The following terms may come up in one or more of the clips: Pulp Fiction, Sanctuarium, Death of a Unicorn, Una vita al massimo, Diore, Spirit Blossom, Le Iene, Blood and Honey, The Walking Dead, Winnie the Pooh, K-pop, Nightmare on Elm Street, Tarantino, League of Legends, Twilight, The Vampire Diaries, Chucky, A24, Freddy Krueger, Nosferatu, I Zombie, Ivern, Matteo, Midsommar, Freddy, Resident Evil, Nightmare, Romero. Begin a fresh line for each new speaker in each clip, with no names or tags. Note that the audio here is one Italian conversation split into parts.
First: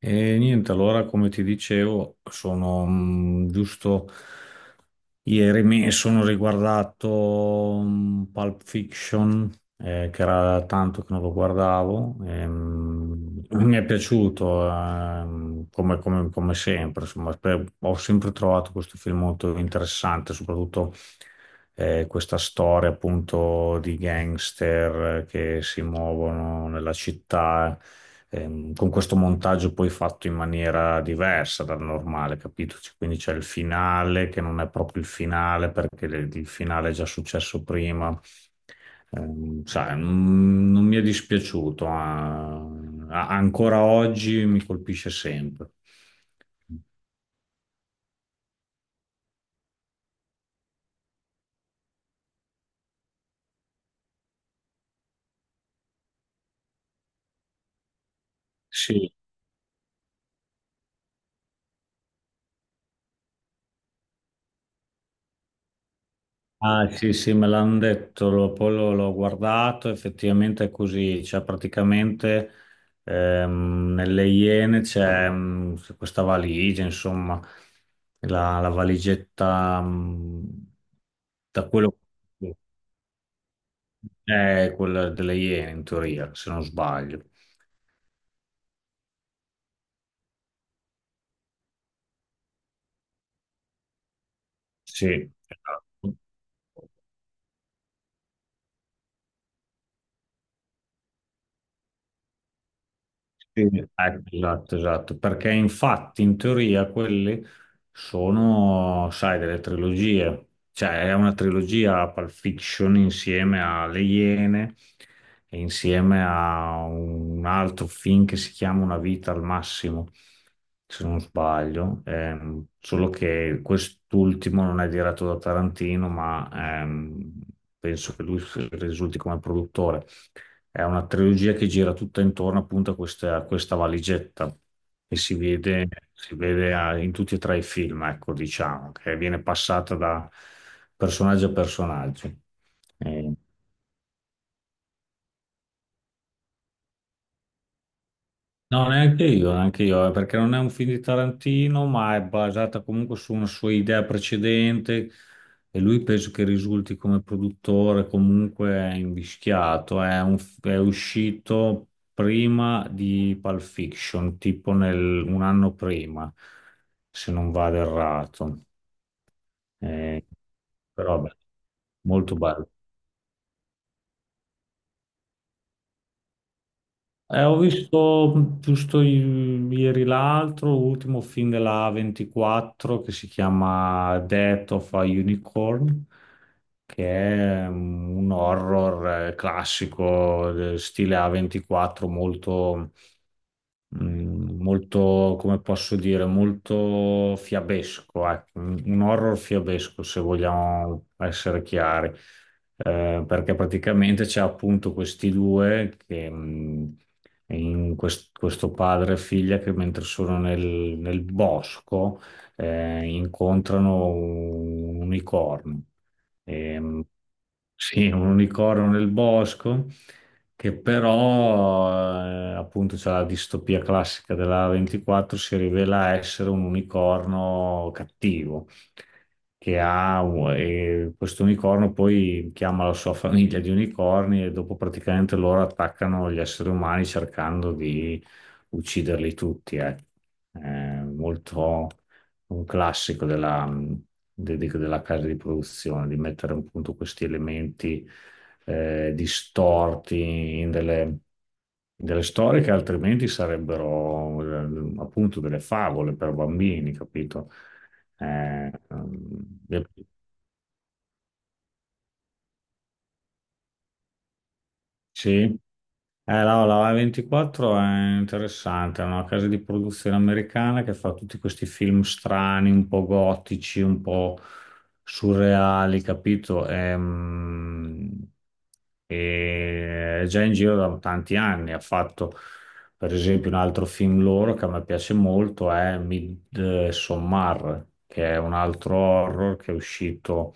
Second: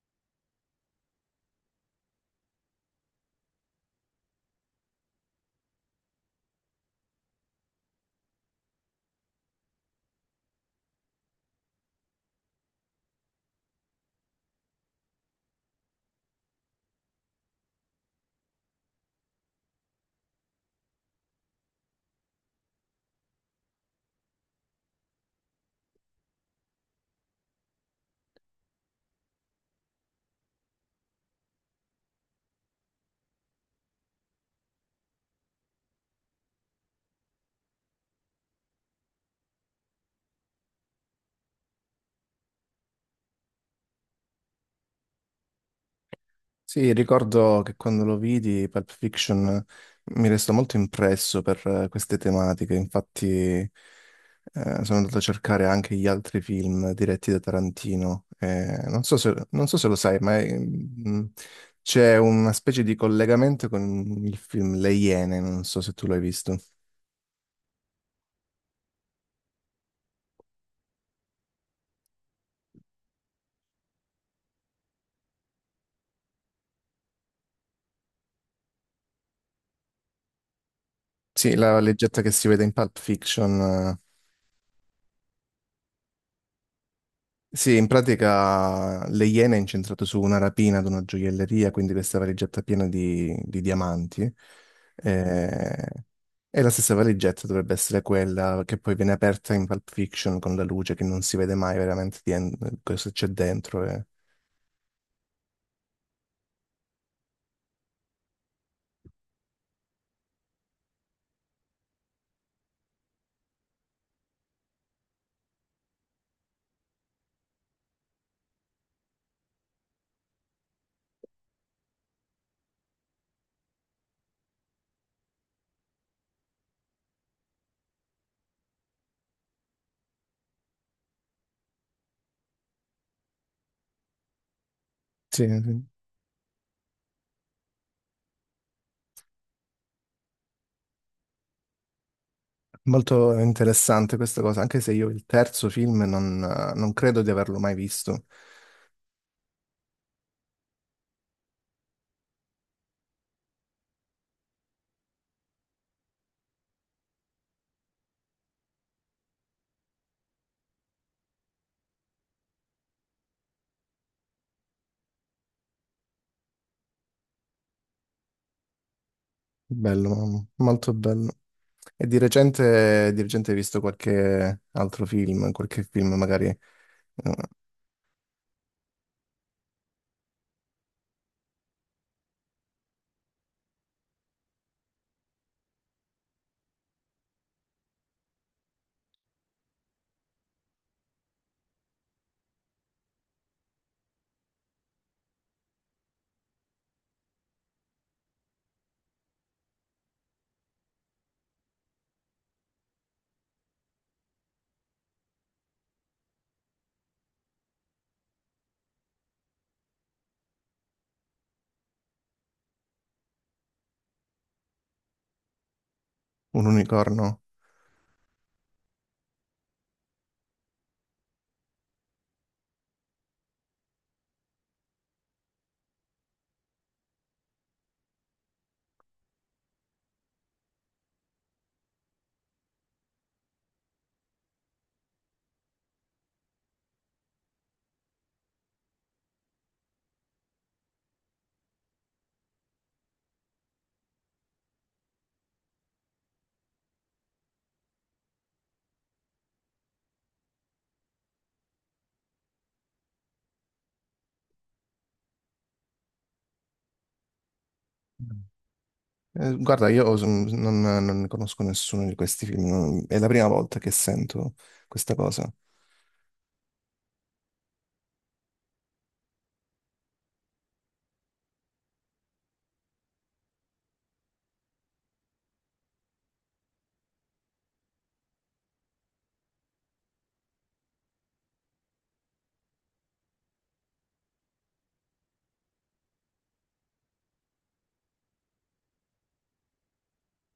E niente, allora come ti dicevo, sono giusto ieri mi sono riguardato Pulp Fiction, che era tanto che non lo guardavo, e mi è piaciuto come sempre, insomma, ho sempre trovato questo film molto interessante, soprattutto questa storia appunto di gangster che si muovono nella città con questo montaggio poi fatto in maniera diversa dal normale, capito? Quindi c'è il finale che non è proprio il finale perché il finale è già successo prima. Sai, non mi è dispiaciuto, ah, ancora oggi mi colpisce sempre.
Sì, ricordo che quando lo vidi, Pulp Fiction mi restò molto impresso per queste tematiche. Infatti sono andato a cercare anche gli altri film diretti da Tarantino. Non
Sì.
so se, non so se lo sai, ma c'è una specie di collegamento con il film Le Iene, non so se tu l'hai visto.
Ah, sì, sì, me l'hanno detto, poi l'ho guardato, effettivamente è così, cioè praticamente nelle Iene c'è questa valigia, insomma, la valigetta,
Sì,
da
la
quello
leggetta che si
che
vede in Pulp Fiction.
è quella delle Iene in teoria, se non sbaglio.
Sì, in pratica Le Iene è incentrato su una rapina ad una gioielleria, quindi questa valigetta piena di diamanti.
Sì,
Eh,
esatto.
E la stessa valigetta dovrebbe essere quella che poi viene aperta in Pulp Fiction, con la luce che non si vede mai veramente di cosa c'è
Sì,
dentro.
ecco, esatto, esatto, perché infatti in teoria quelle sono, sai, delle trilogie, cioè è una trilogia Pulp Fiction insieme a Le Iene e insieme a un altro film che si chiama Una vita al massimo, se non sbaglio. Solo che quest'ultimo non è diretto da Tarantino, ma ehm, penso che lui risulti come produttore. È una trilogia che gira tutta intorno appunto a questa valigetta che si
Sì, sì.
vede, in tutti e tre i film, ecco, diciamo, che viene passata da personaggio a personaggio.
Molto interessante questa cosa, anche se io il terzo film non credo di averlo mai visto.
No, neanche io, perché non è un film di Tarantino, ma è basata comunque su una sua idea precedente e lui penso che risulti come produttore comunque invischiato. È uscito prima di Pulp Fiction, tipo un anno prima, se non vado errato. Eh,
Bello, molto
Però
bello.
vabbè,
E
molto bello.
di recente hai visto qualche altro film, qualche film magari
Ho visto giusto ieri l'altro, l'ultimo film della 24 che si chiama Death of a Unicorn, che è un horror classico, stile A24, molto molto, come posso dire, molto fiabesco, ecco, un horror fiabesco, se vogliamo essere chiari. Perché praticamente c'è appunto questi due che... mm, in quest- questo padre e figlia che mentre sono nel bosco, incontrano un unicorno.
un
Ehm,
unicorno?
sì, un unicorno nel bosco che però, appunto, c'è la distopia classica della 24, si rivela essere un unicorno cattivo, che ha, e questo unicorno poi chiama la sua famiglia di unicorni e dopo praticamente loro attaccano gli esseri umani cercando di ucciderli tutti, ecco. È molto un classico della casa di produzione, di mettere appunto questi elementi distorti in delle storie che altrimenti sarebbero appunto delle favole per bambini, capito? Eh, ehm,
Guarda, io non ne conosco nessuno di questi film, è la prima volta che sento questa
sì.
cosa.
No, la A24 è interessante, è una casa di produzione americana che fa tutti questi film strani, un po' gotici, un po' surreali, capito? È già in giro da tanti anni. Ha fatto, per esempio, un altro film loro che a me piace molto, è Midsommar, che è un altro horror che è uscito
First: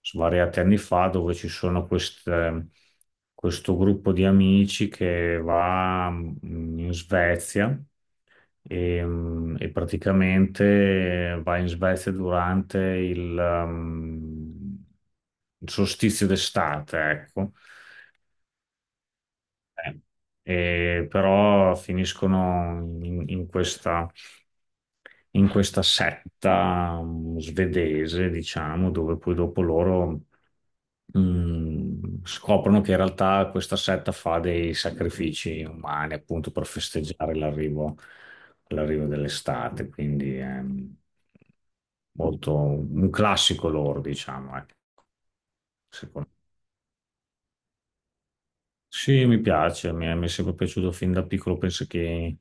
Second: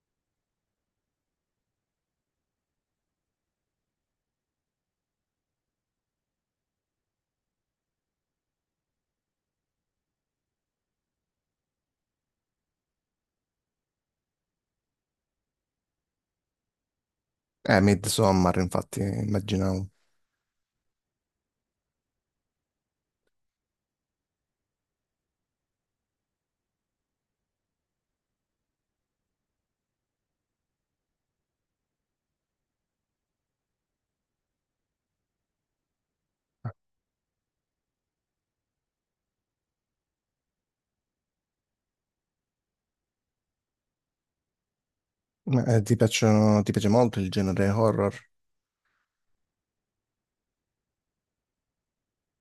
svariati anni fa, dove ci sono questo gruppo di amici che va in Svezia e praticamente va in Svezia durante mm, il solstizio d'estate, ecco.
Midsommar, infatti, immaginavo.
Eh, E però finiscono in questa setta svedese, diciamo, dove poi dopo loro scoprono che in realtà questa setta fa dei sacrifici umani appunto per festeggiare l'arrivo dell'estate, quindi è molto un classico loro, diciamo, ecco,
Ma, ti
secondo me.
piacciono, ti piace molto il genere horror?
Sì, mi piace, mi è sempre piaciuto fin da piccolo, penso che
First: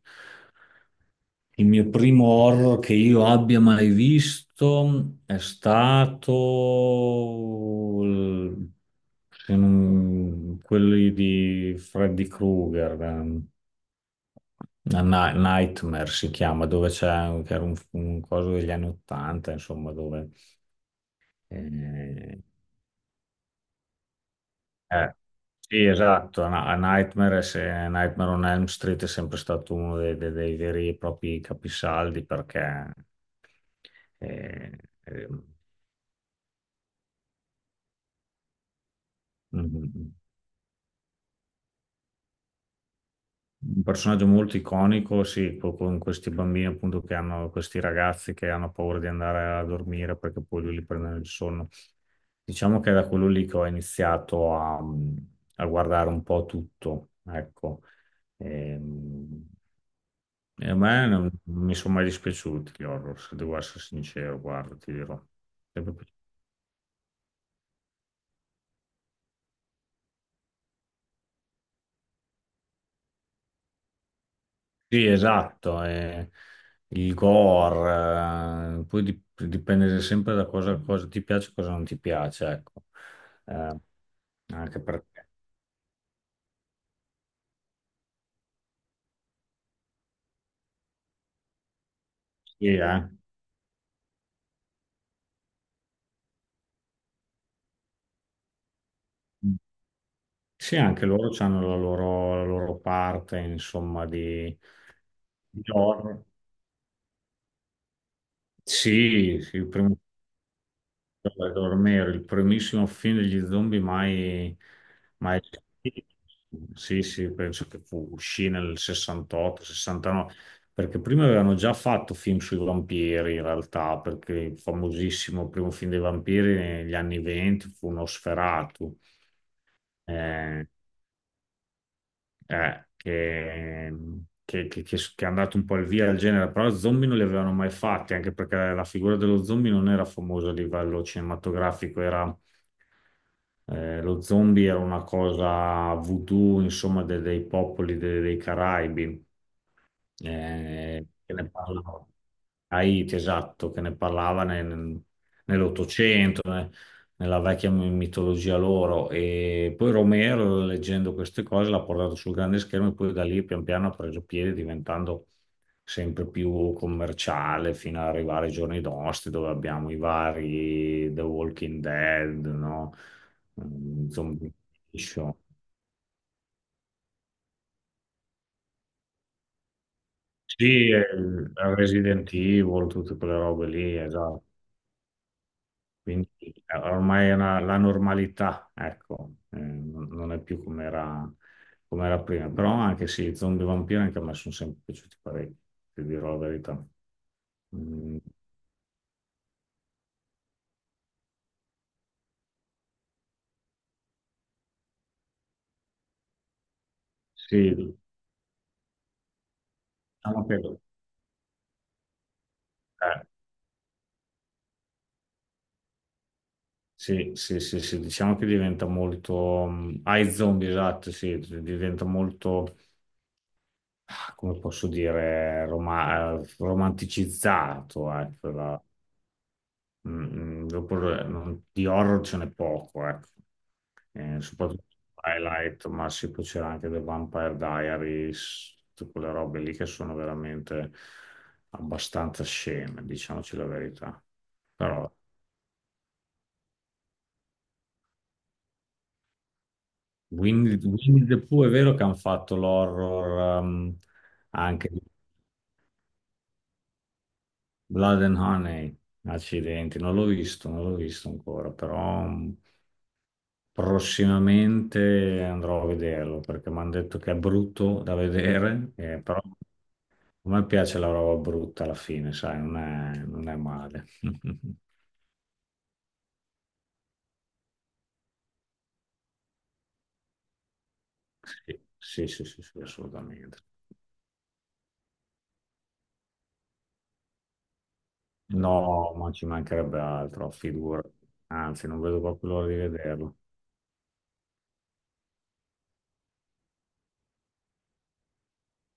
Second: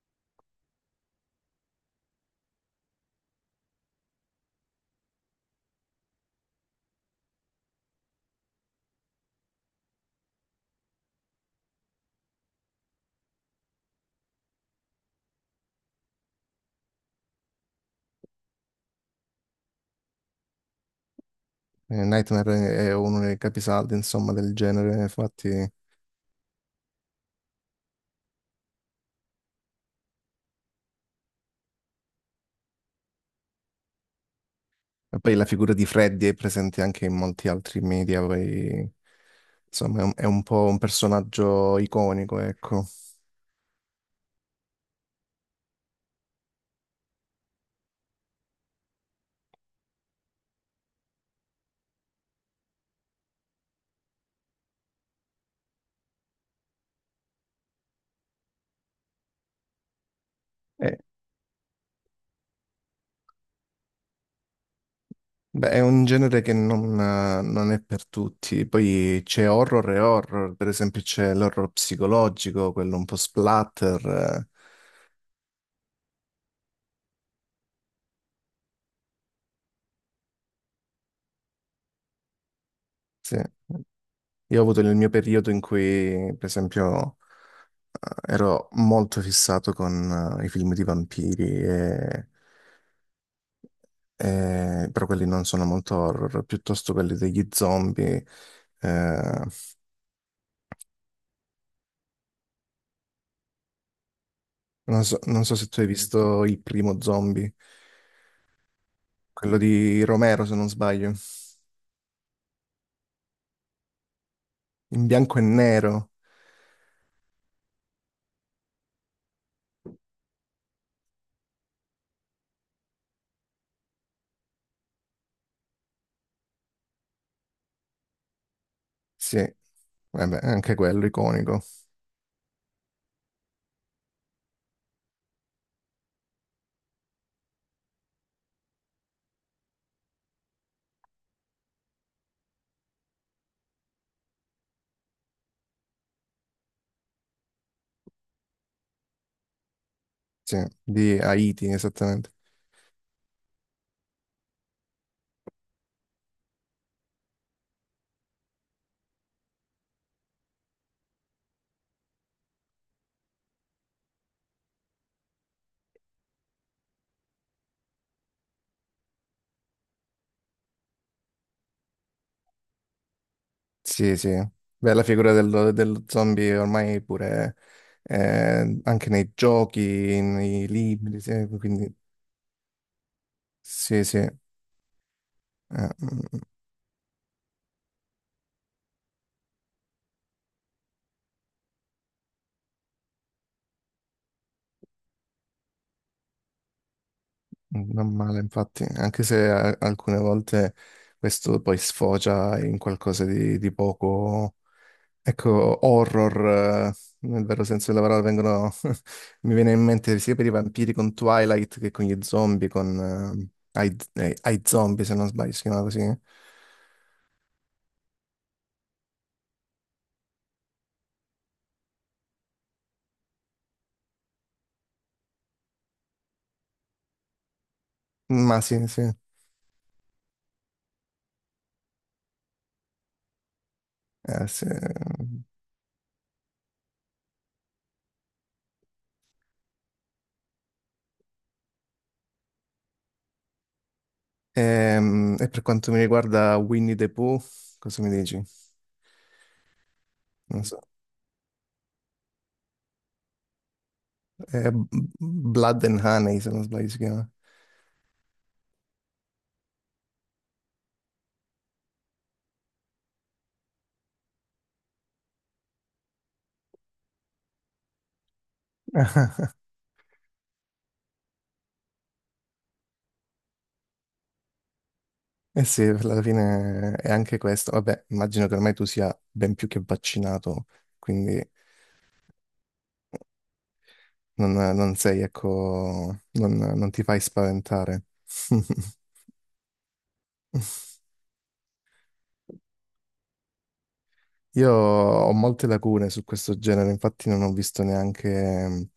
il mio primo horror che io abbia mai visto è stato il- se non- quelli di Freddy Krueger. Nightmare si chiama, dove c'è che era un coso degli anni Ottanta, insomma, dove eh,
Nightmare è uno dei capisaldi, insomma, del genere,
eh,
infatti.
Sì, esatto, a a Nightmare, se- Nightmare on Elm Street è sempre stato uno dei, dei veri e propri capisaldi perché è,
E
è
poi la figura di Freddy è presente anche in molti altri media, poi insomma è
un
è un po' un personaggio iconico, ecco.
un personaggio molto iconico, sì, con questi bambini appunto questi ragazzi che hanno paura di andare a dormire perché poi lui li prende il sonno. Diciamo che è da quello lì che ho iniziato a guardare un po' tutto, ecco. Ehm, E a me
È,
non mi sono mai dispiaciuti gli horror, se devo essere sincero, guarda, ti dirò.
beh, è
Sempre
un
più-
genere che non è per tutti. Poi c'è horror e horror, per esempio c'è l'horror psicologico, quello un po' splatter, eh.
Sì, esatto, il gore, poi dipende sempre da cosa ti piace e cosa non ti piace, ecco.
Sì.
Eh,
Io ho avuto
anche
il mio
perché,
periodo in cui, per esempio, ero molto fissato con i film di vampiri e
sì, eh.
però quelli non sono molto horror, piuttosto quelli degli zombie. Eh,
Sì, anche loro hanno la loro parte, insomma, di,
non so, non so
di
se tu hai
horror.
visto il primo zombie,
Sì,
quello
sì, prima
di Romero, se non sbaglio,
a dormire, il primissimo film degli zombie mai,
in bianco
mai.
e nero.
Sì, sì, penso che uscì nel 68, 69, perché prima avevano già fatto film sui vampiri in realtà, perché il famosissimo primo film dei vampiri negli anni 20 fu Nosferatu,
Sì, vabbè,
eh,
anche quello iconico.
eh, che, che è andato un po' al via del genere, però zombie non li avevano mai fatti, anche perché la figura dello zombie non era famosa a livello cinematografico, era. Lo zombie era una cosa voodoo, insomma, dei popoli dei Caraibi,
Sì, di
che ne
Haiti,
parlava.
esattamente.
Haiti, esatto, che ne parlava nell'Ottocento, nella vecchia mitologia loro. E poi Romero, leggendo queste cose, l'ha portato sul grande schermo e poi da lì pian piano ha preso piede, diventando sempre più commerciale fino ad arrivare ai giorni nostri, dove abbiamo i vari The Walking Dead, no?
Sì, sì.
Zombie
Beh, la figura
Nation.
dello, dello zombie ormai pure anche nei giochi, nei
Sì,
libri, sì, quindi
Resident Evil, tutte quelle robe lì,
sì, sì.
esatto. Quindi
Mm.
ormai è la normalità, ecco, non è più come era, prima. Però anche sì, zombie vampiri anche a me sono sempre piaciuti parecchio, ti dirò la verità.
Non
Mm,
male, infatti, anche se alcune volte questo poi sfocia in qualcosa di poco, ecco, horror, nel
sì,
vero senso
diciamo
della parola, vengono, mi viene in mente sia per i
che,
vampiri con Twilight che con gli zombie, con
eh,
I, I Zombie, se non sbaglio, si chiama così.
sì, sì, sì, sì, diciamo che diventa molto. Ai zombie, esatto, sì, diventa molto, come posso dire, romanticizzato, ecco,
Ma
la-
sì, sì.
Dopo di horror ce n'è poco, ecco.
Eh, sì.
Soprattutto Twilight, ma sì, poi c'era anche The Vampire Diaries, tutte quelle robe lì che sono veramente abbastanza sceme, diciamoci la verità. Però
E, per quanto mi riguarda Winnie the Pooh, cosa mi dici? Non
Winnie,
so,
Winnie the Pooh è vero che hanno fatto l'horror,
è
anche di
Blood and Honey, se non sbaglio si chiama.
Blood and Honey, accidenti, non l'ho visto, non l'ho visto ancora, però prossimamente andrò a vederlo perché mi hanno detto che è brutto da vedere, però a me piace la roba brutta alla fine, sai, non è male.
Eh sì, alla fine è anche questo. Vabbè, immagino che ormai tu sia ben più che vaccinato, quindi
Sì, sì, sì, sì, sì, assolutamente.
non sei, ecco, non ti fai spaventare.
No, ma ci mancherebbe altro, figura. Anzi, non vedo proprio l'ora di vederlo.
Io ho molte lacune su questo genere, infatti non ho visto neanche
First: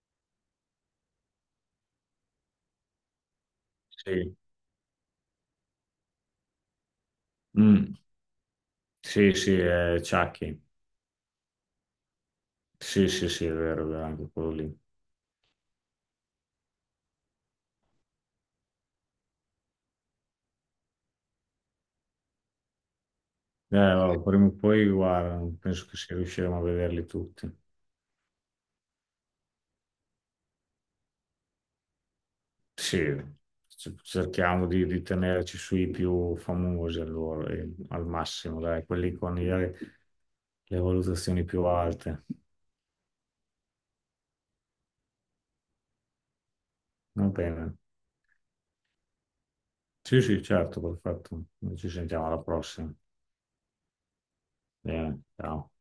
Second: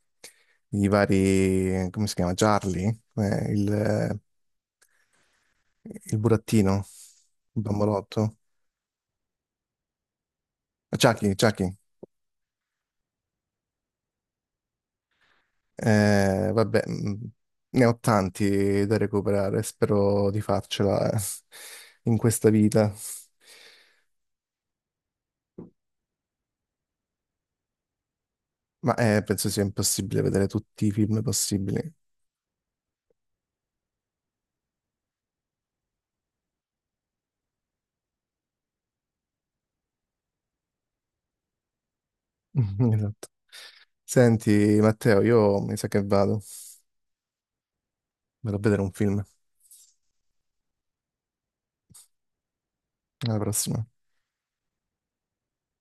i vari, come si chiama? Charlie? Eh, il, eh,
Sì.
il burattino, il
Mm.
bambolotto.
Sì, sì, è Chucky.
Chucky, Chucky.
Sì, sì, sì, è vero, anche quello lì.
Vabbè, ne ho tanti da recuperare, spero di farcela in questa vita,
Allora, prima o poi, guarda, penso che si riusciremo a vederli tutti.
ma penso sia impossibile vedere tutti i film possibili.
Sì, cerchiamo di tenerci sui più famosi allora, e al massimo, dai, quelli con le valutazioni più alte.
Esatto. Senti, Matteo, io mi sa che vado,
Va bene.
vado a vedere un film.
Sì, sì, certo, perfetto. Ci sentiamo alla prossima.
Alla prossima.
Bene, ciao.